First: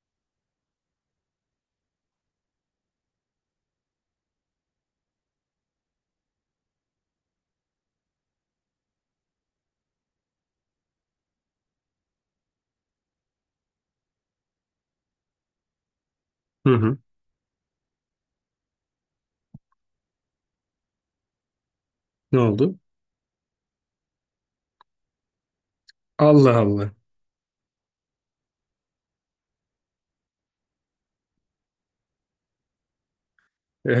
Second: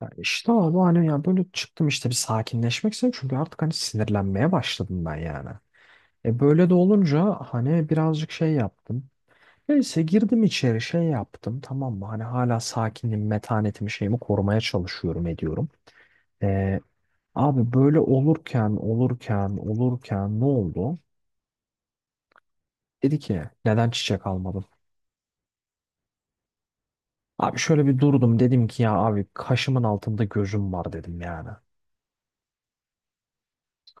Ya işte abi hani ya böyle çıktım işte bir sakinleşmek istedim çünkü artık hani sinirlenmeye başladım ben yani. E böyle de olunca hani birazcık şey yaptım. Neyse girdim içeri şey yaptım, tamam mı, hani hala sakinliğimi, metanetimi, şeyimi korumaya çalışıyorum, ediyorum. Hı E, hı. abi böyle olurken olurken olurken ne oldu? Ne oldu? Dedi ki neden çiçek almadın? Allah Allah. Abi şöyle bir durdum, dedim ki ya abi kaşımın altında gözüm var, dedim yani.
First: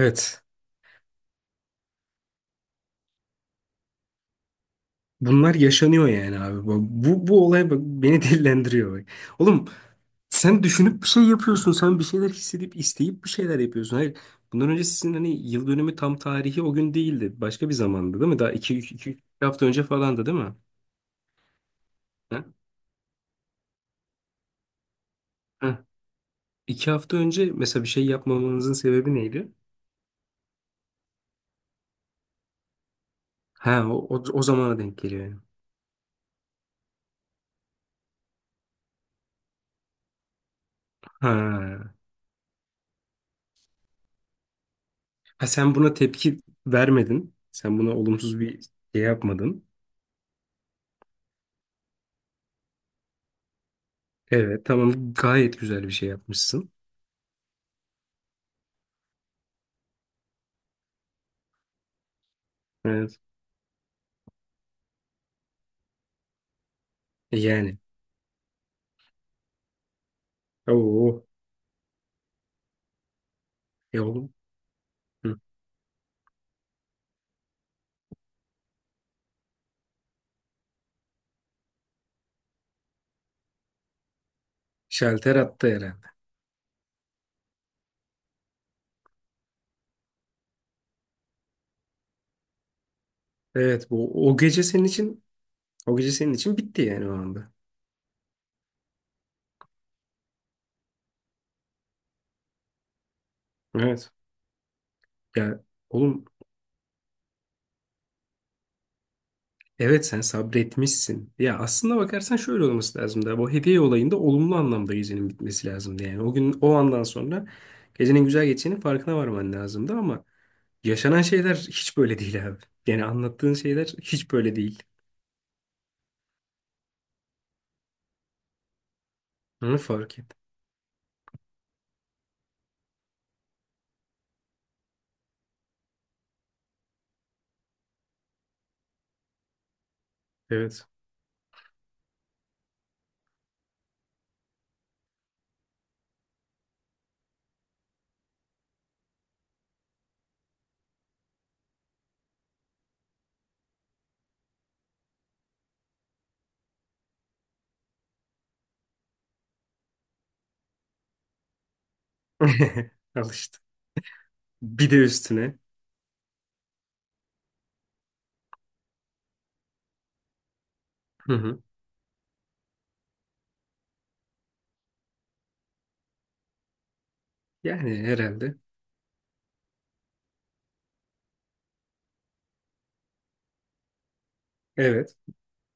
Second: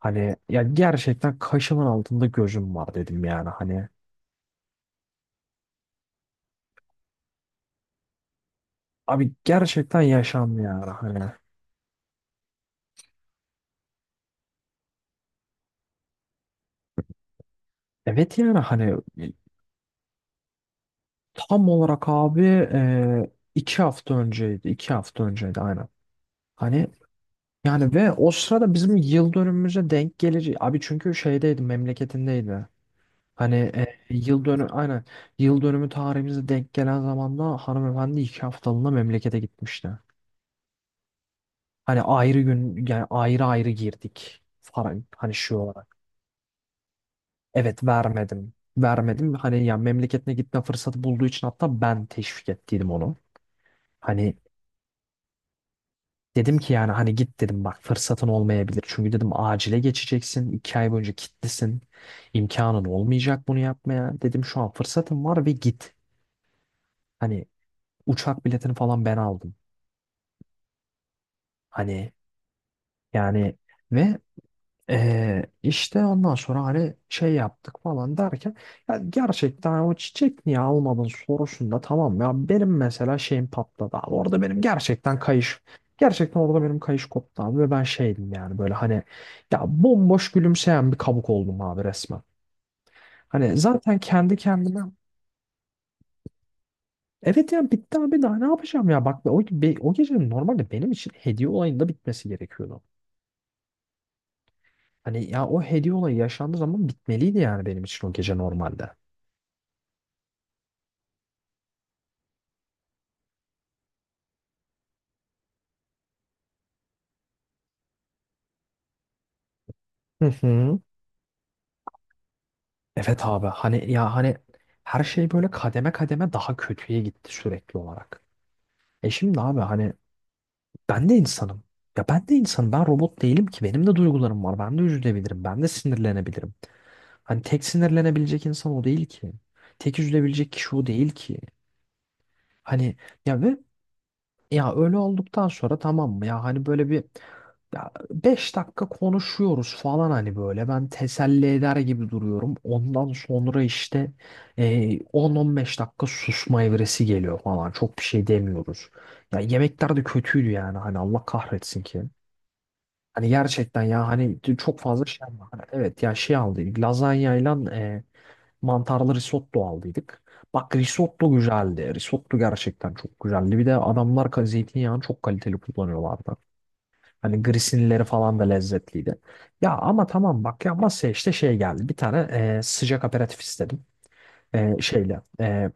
Hani ya gerçekten kaşımın altında gözüm var dedim yani hani. Bunlar yaşanıyor yani abi. Bu olay bak, beni dillendiriyor bak. Abi Oğlum gerçekten yaşandı sen yani düşünüp bir şey hani. yapıyorsun. Sen bir şeyler hissedip isteyip bir şeyler yapıyorsun. Hayır. Bundan önce sizin hani yıl dönümü tam tarihi o gün değildi. Başka bir zamandı değil Evet mi? Daha yani iki, hani iki, iki hafta önce falandı değil mi? tam olarak Ha? abi 2 hafta önceydi. 2 hafta önceydi Ha. aynen. Hani 2 hafta önce mesela bir yani şey ve o yapmamanızın sırada bizim sebebi yıl neydi? dönümümüze denk gelir. Abi çünkü şeydeydi, memleketindeydi. Hani Ha o yıl dönü zamana denk aynen geliyor yani. yıl dönümü tarihimize denk gelen zamanda hanımefendi 2 haftalığına memlekete gitmişti. Ha. Hani ayrı gün yani ayrı ayrı girdik falan hani Ha şu sen buna olarak. tepki vermedin. Sen Evet buna olumsuz vermedim. bir şey Vermedim. Hani yapmadın. ya memleketine gitme fırsatı bulduğu için hatta ben teşvik ettiydim onu. Hani Evet, tamam, gayet güzel bir şey dedim yapmışsın. ki yani hani git dedim, bak fırsatın olmayabilir. Çünkü dedim acile geçeceksin. 2 ay boyunca kilitlisin. İmkanın Evet. olmayacak bunu yapmaya. Dedim şu an fırsatın var ve git. E Hani yani. uçak biletini falan ben aldım. Oo. Hani yani Ya ve oğlum. Hı. İşte ondan sonra hani şey yaptık falan derken ya gerçekten hani o çiçek niye almadın sorusunda tamam ya benim mesela şeyim patladı abi, orada benim gerçekten Şalter kayış, attı herhalde. gerçekten orada benim kayış koptu abi ve ben şeydim yani böyle hani ya bomboş gülümseyen bir kabuk oldum abi resmen. Hani Evet, zaten bu kendi o gece kendime senin için o gece senin için bitti yani o anda. evet ya bitti abi daha ne yapacağım ya bak o gecenin normalde benim için hediye olayında bitmesi gerekiyordu. Evet. Hani ya Ya o hediye olayı oğlum, yaşandığı zaman bitmeliydi yani benim için o gece normalde. evet sen sabretmişsin. Ya aslında bakarsan şöyle olması lazım da bu hediye olayında olumlu anlamda gecenin bitmesi lazımdı yani. O gün o andan sonra gecenin güzel geçeceğinin farkına varman lazımdı Hı ama hı. yaşanan şeyler hiç böyle değil abi. Yani Evet abi anlattığın şeyler hani ya hiç hani böyle değil. her şey böyle kademe kademe daha kötüye gitti sürekli olarak. E şimdi abi Onu hani fark et. ben de insanım. Ya ben de insanım. Ben robot değilim ki. Benim de duygularım var. Ben de üzülebilirim. Ben de sinirlenebilirim. Hani tek sinirlenebilecek insan o değil ki. Tek üzülebilecek kişi o Evet. değil ki. Hani ya ve ya öyle olduktan sonra, tamam mı? Ya hani böyle bir, ya 5 dakika konuşuyoruz falan hani böyle ben teselli eder gibi duruyorum. Ondan sonra işte 10-15 dakika susma evresi geliyor falan. Çok bir şey demiyoruz. Ya yemekler de kötüydü yani hani Allah kahretsin ki. Hani Al işte. gerçekten ya hani çok Bir de fazla şey alma. üstüne. Hani evet ya şey aldıydık lazanyayla mantarlı risotto aldıydık. Bak risotto Hı hı. güzeldi. Risotto gerçekten çok güzeldi. Bir de adamlar zeytinyağını çok kaliteli kullanıyorlardı. Hani Yani grisinileri falan da herhalde. lezzetliydi. Ya ama tamam bak ya masaya işte şey geldi. Bir tane sıcak aperatif istedim. E, Evet. şeyle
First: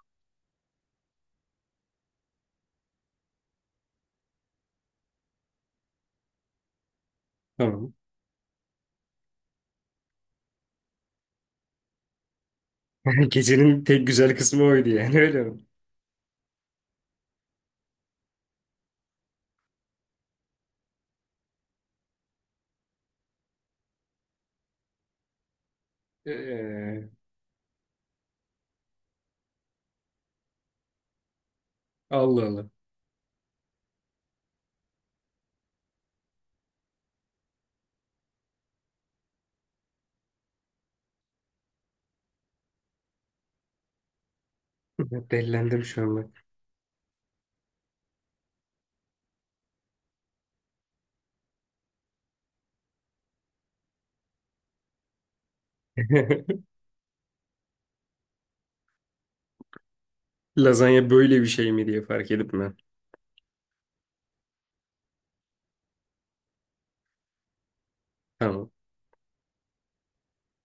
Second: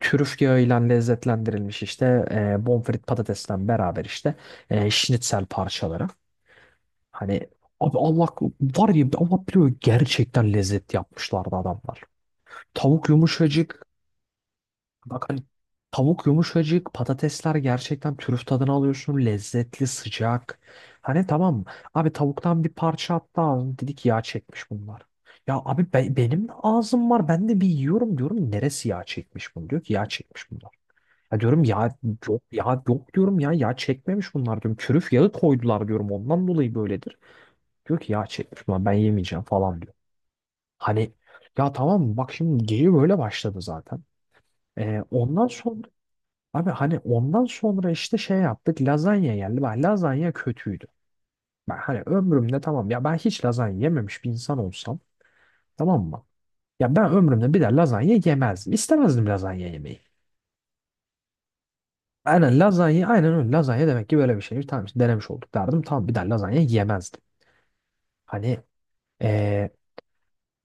trüf yağıyla lezzetlendirilmiş işte bonfrit patatesle beraber işte şnitzel parçaları. Hani Tamam. abi Allah var ya Allah biliyor gerçekten lezzet yapmışlardı adamlar. Tavuk Gecenin yumuşacık. tek güzel kısmı oydu yani Bak hani öyle mi? tavuk yumuşacık, patatesler gerçekten trüf tadını alıyorsun. Lezzetli, sıcak. Hani tamam abi tavuktan bir parça attı ağzım. Dedik yağ çekmiş bunlar. Ya abi benim de Ee, ağzım var. Ben de bir yiyorum diyorum. Neresi yağ çekmiş bunu? Diyor ki yağ çekmiş bunlar. Ya diyorum ya yok Allah Allah. ya yok diyorum ya yağ çekmemiş bunlar diyorum. Trüf yağı koydular diyorum, ondan dolayı böyledir. Diyor ki yağ çekmiş bunlar, ben yemeyeceğim falan diyor. Hani ya tamam bak şimdi geyiği böyle başladı zaten. Ondan sonra Dellendim şu an bak. abi hani ondan sonra işte şey yaptık, lazanya geldi. Bak lazanya kötüydü. Ben hani ömrümde tamam ya ben hiç lazanya yememiş bir insan olsam, tamam mı? Ya ben ömrümde bir de lazanya yemezdim. İstemezdim lazanya yemeyi. Lazanya böyle bir şey mi diye fark edip Aynen ben. lazanya aynen öyle, lazanya demek ki böyle bir şey. Tamam işte denemiş olduk derdim. Tamam bir de lazanya yemezdim. Hani Tamam. eee,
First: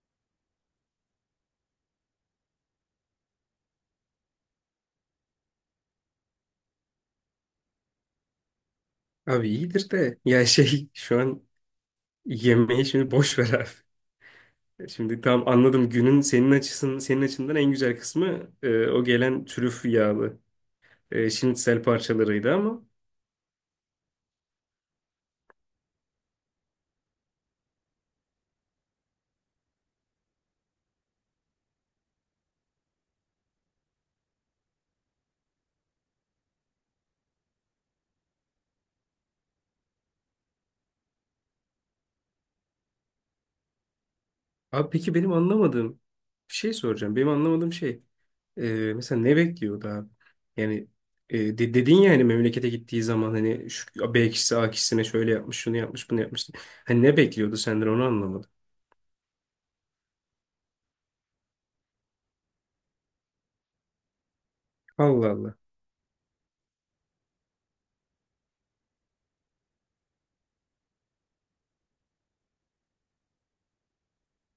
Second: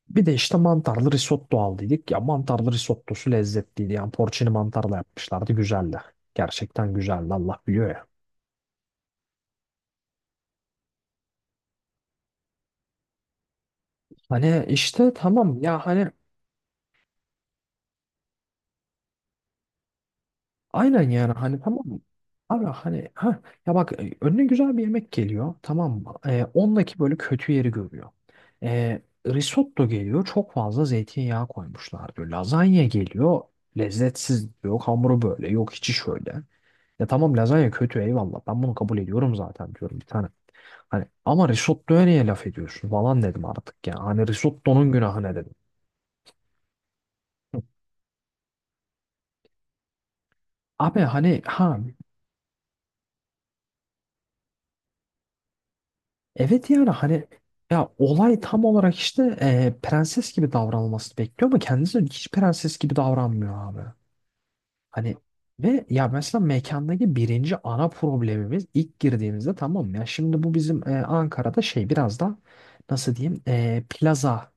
bir de işte mantarlı risotto aldıydık. Ya mantarlı risottosu lezzetliydi. Yani porcini mantarla yapmışlardı, güzeldi. Gerçekten güzeldi Allah biliyor ya. Abi iyidir de ya şey şu an yemeği şimdi boş ver abi. Hani işte Şimdi tamam tamam ya anladım hani günün senin açından en güzel kısmı o gelen trüf yağlı aynen yani hani şinitsel tamam mı? parçalarıydı Abi ama hani ha ya bak önüne güzel bir yemek geliyor, tamam mı? E, ondaki böyle kötü yeri görüyor. E, risotto geliyor çok fazla zeytinyağı koymuşlar diyor. Lazanya geliyor lezzetsiz diyor. Hamuru böyle yok, içi şöyle. Ya tamam lazanya kötü, eyvallah ben bunu kabul ediyorum zaten diyorum bir tane. Hani ama risottoya niye laf ediyorsun falan dedim artık ya. Hani abi risottonun peki günahı benim ne dedim. anlamadığım bir şey soracağım. Benim Hı. anlamadığım şey mesela ne bekliyordu abi? Yani Abi hani ha dedin ya hani memlekete gittiği zaman hani şu B kişisi A kişisine şöyle yapmış, şunu yapmış, bunu yapmış. evet yani Hani ne hani bekliyordu senden ya onu olay anlamadım. tam olarak işte prenses gibi davranılmasını bekliyor ama kendisi hiç prenses gibi davranmıyor abi. Hani Allah Allah. ve ya mesela mekandaki birinci ana problemimiz ilk girdiğimizde, tamam mı? Ya şimdi bu bizim Ankara'da şey biraz da, nasıl diyeyim, plaza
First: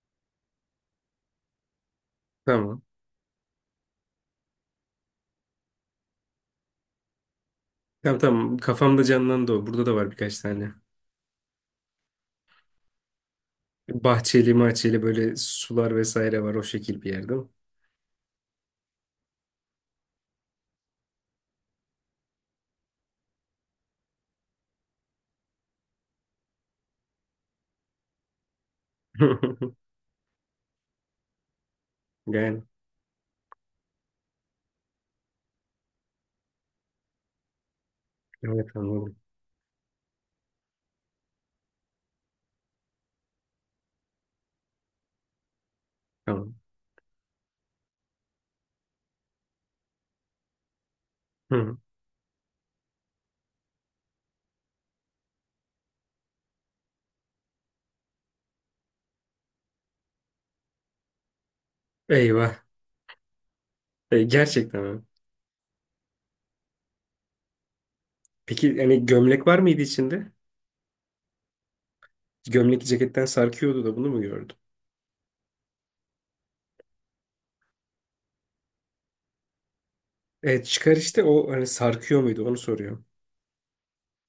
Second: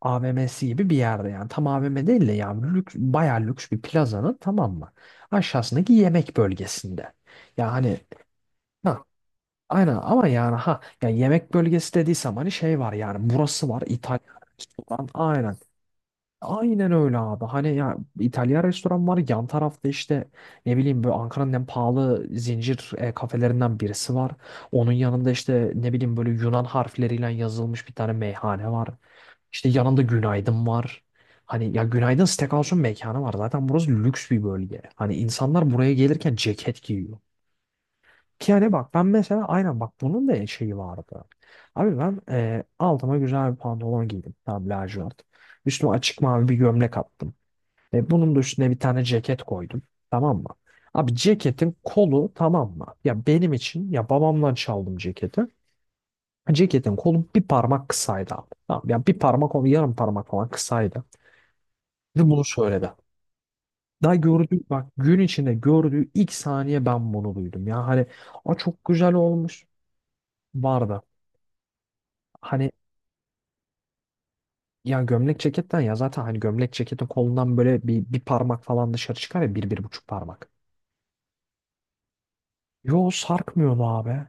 AVM'si gibi bir yerde yani tam AVM değil de yani Tamam. lüks, bayağı lüks bir plazanın, tamam mı? Aşağısındaki yemek bölgesinde. Ya hani Tamam, tamam. ha, Kafamda canlandı o. Burada aynen da var ama birkaç yani tane. ha ya yemek bölgesi dediysem hani şey var yani burası var, İtalyan Bahçeli mahçeli restoran böyle aynen. sular vesaire var o Aynen şekil bir öyle yerde mi? abi. Hani ya İtalyan restoran var yan tarafta, işte ne bileyim böyle Ankara'nın en pahalı zincir kafelerinden birisi var. Onun yanında işte ne bileyim böyle Yunan harfleriyle yazılmış bir tane meyhane var. İşte yanında Günaydın var. Hani ya Günaydın Yani Steakhouse'un mekanı var. Zaten burası lüks bir bölge. Hani insanlar buraya gelirken ceket giyiyor. Ki yani evet bak ben anladım. mesela aynen bak bunun da şeyi vardı. Abi ben altıma güzel bir pantolon giydim. Tam lacivert. Üstüme açık mavi bir Tamam. gömlek attım. E, bunun da üstüne bir tane ceket koydum. Tamam mı? Abi ceketin Hı. kolu, tamam mı? Ya benim için ya babamdan çaldım ceketi. Ceketin kolu bir parmak kısaydı abi. Tamam, ya bir parmak, onu yarım parmak falan kısaydı. Ve bunu Eyvah. söyledi. Daha gördüğü, Gerçekten bak mi? gün içinde gördüğü ilk saniye ben bunu duydum. Ya hani a Peki çok yani güzel gömlek var olmuş mıydı içinde? vardı. Hani Gömlek ceketten sarkıyordu da bunu mu gördüm? ya gömlek ceketten ya zaten hani gömlek ceketin kolundan böyle bir parmak falan dışarı çıkar ya bir bir buçuk parmak. Evet çıkar işte o hani sarkıyor muydu onu soruyor. Yo sarkmıyordu abi.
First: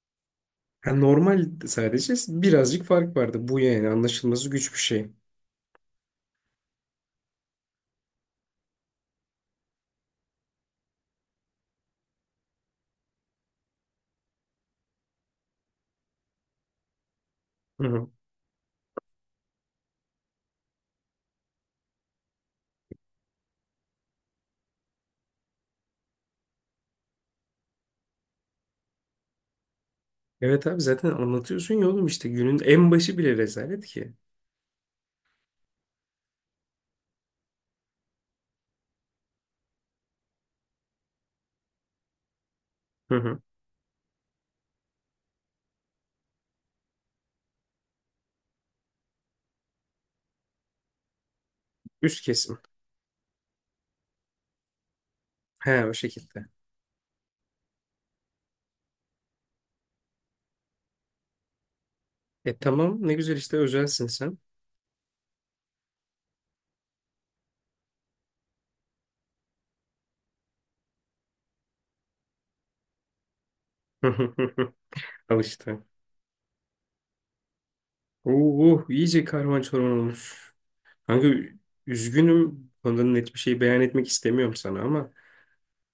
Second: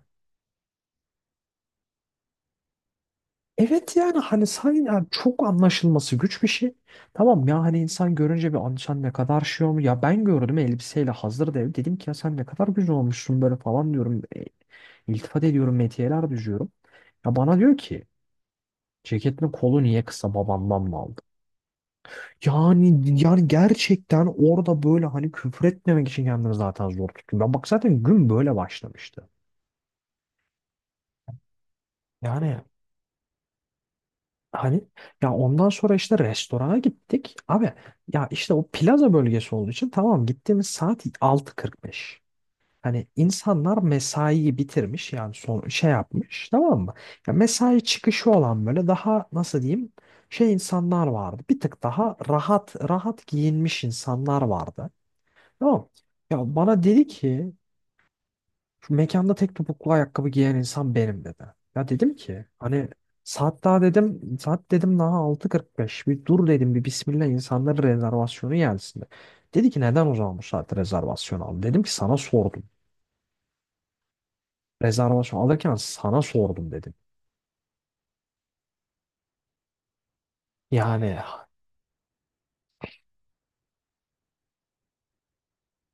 Ha, normal sadece birazcık fark vardı. Bu yani Evet yani hani anlaşılması sen güç bir yani şey. çok anlaşılması güç bir şey. Tamam ya hani insan görünce bir "Abi sen ne kadar şey olmuş." Ya ben gördüm elbiseyle hazır dev. Dedim ki ya sen ne kadar güzel olmuşsun böyle falan diyorum. E, iltifat ediyorum, metiyeler düzüyorum. Ya bana diyor Hı ki hı. ceketin kolu niye kısa, babandan mı aldın? Yani yani gerçekten orada böyle hani küfür etmemek için kendini zaten zor tutuyor. Ben bak zaten gün böyle başlamıştı. Evet abi zaten anlatıyorsun ya oğlum işte günün Yani en başı bile rezalet ki. hani ya ondan sonra işte restorana gittik. Abi ya işte o plaza bölgesi olduğu için, tamam, gittiğimiz saat 6:45. Hani Hı hı. insanlar mesaiyi bitirmiş yani son şey yapmış, tamam mı? Ya mesai çıkışı olan böyle daha nasıl diyeyim, şey insanlar vardı. Bir tık daha Üst kesim. rahat rahat giyinmiş insanlar vardı. He Tamam. o şekilde. Ya bana dedi ki şu mekanda tek topuklu ayakkabı giyen insan benim dedi. Ya dedim ki E hani tamam ne güzel işte saat daha özelsin dedim sen. saat dedim daha 6:45, bir dur dedim, bir Bismillah insanların rezervasyonu gelsin de. Dedi ki neden o zaman bu saatte rezervasyon aldın? Dedim ki sana sordum. Al Rezervasyon alırken işte. sana sordum dedim. Oo, iyice karman çorman olmuş. Yani Kanka üzgünüm. Ondan net bir şey beyan etmek istemiyorum sana ama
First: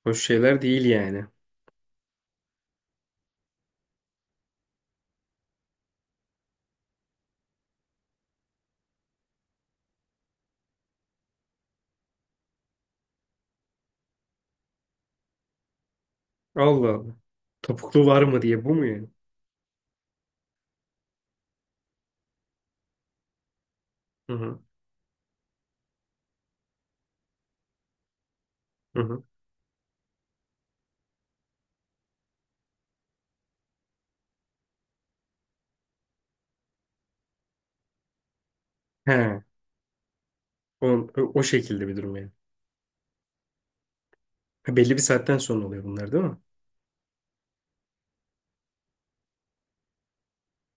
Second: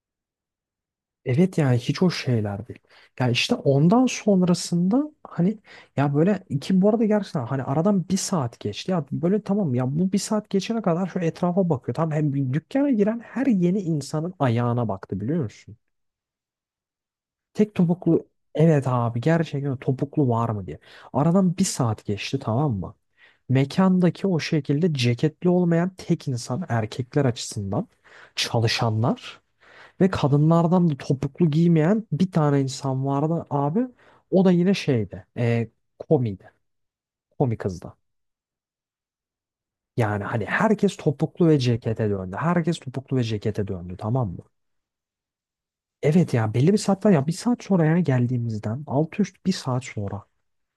hoş şeyler değil yani. evet yani hiç o şeyler değil. Yani işte ondan sonrasında hani ya böyle iki bu arada gerçekten hani aradan bir saat geçti. Ya böyle tamam ya bu bir saat geçene kadar şu etrafa bakıyor. Tamam hem dükkana giren her yeni insanın ayağına baktı biliyor musun? Allah Allah. Tek Topuklu var topuklu, mı diye bu evet mu yani? abi gerçekten topuklu var mı diye. Aradan bir saat geçti, tamam mı? Mekandaki Hı o hı. şekilde ceketli olmayan tek insan erkekler açısından Hı hı. çalışanlar ve kadınlardan da topuklu giymeyen bir tane insan vardı abi. O da yine şeydi. E, komiydi. Komi kızdı. He, Yani hani herkes o, o topuklu ve şekilde bir cekete durum yani. döndü. Herkes topuklu ve cekete döndü, tamam mı? Ha, belli bir saatten sonra oluyor bunlar değil Evet mi? ya belli bir saatten ya bir saat sonra yani geldiğimizden altı üst bir saat sonra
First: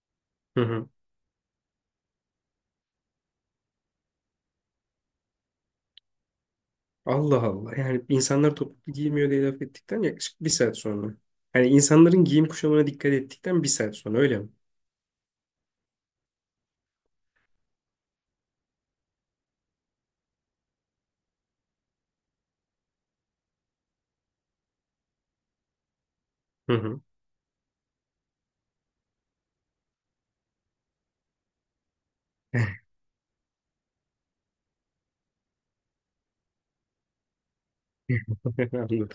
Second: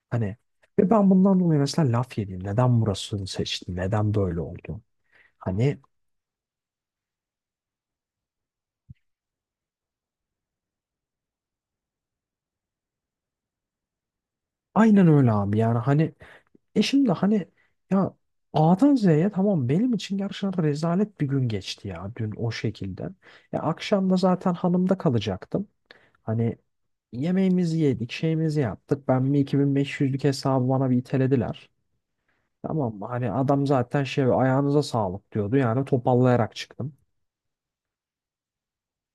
hani Hı ve hı. ben bundan dolayı mesela laf yedim. Neden burasını seçtim? Neden böyle oldu? Hani Allah Allah. Yani insanlar topuklu giymiyor diye laf ettikten yaklaşık bir saat sonra. Yani insanların giyim kuşamına dikkat ettikten bir saat sonra öyle mi? aynen öyle abi yani hani. E şimdi hani ya A'dan Z'ye tamam benim için gerçekten rezalet bir gün geçti ya dün o şekilde. Ya akşam da zaten hanımda kalacaktım. Hani Hı hı. yemeğimizi yedik, şeyimizi yaptık. Ben bir 2500'lük hesabı bana bir itelediler. Tamam mı? Hani adam zaten şey ayağınıza sağlık diyordu. Yani topallayarak çıktım. Anladım.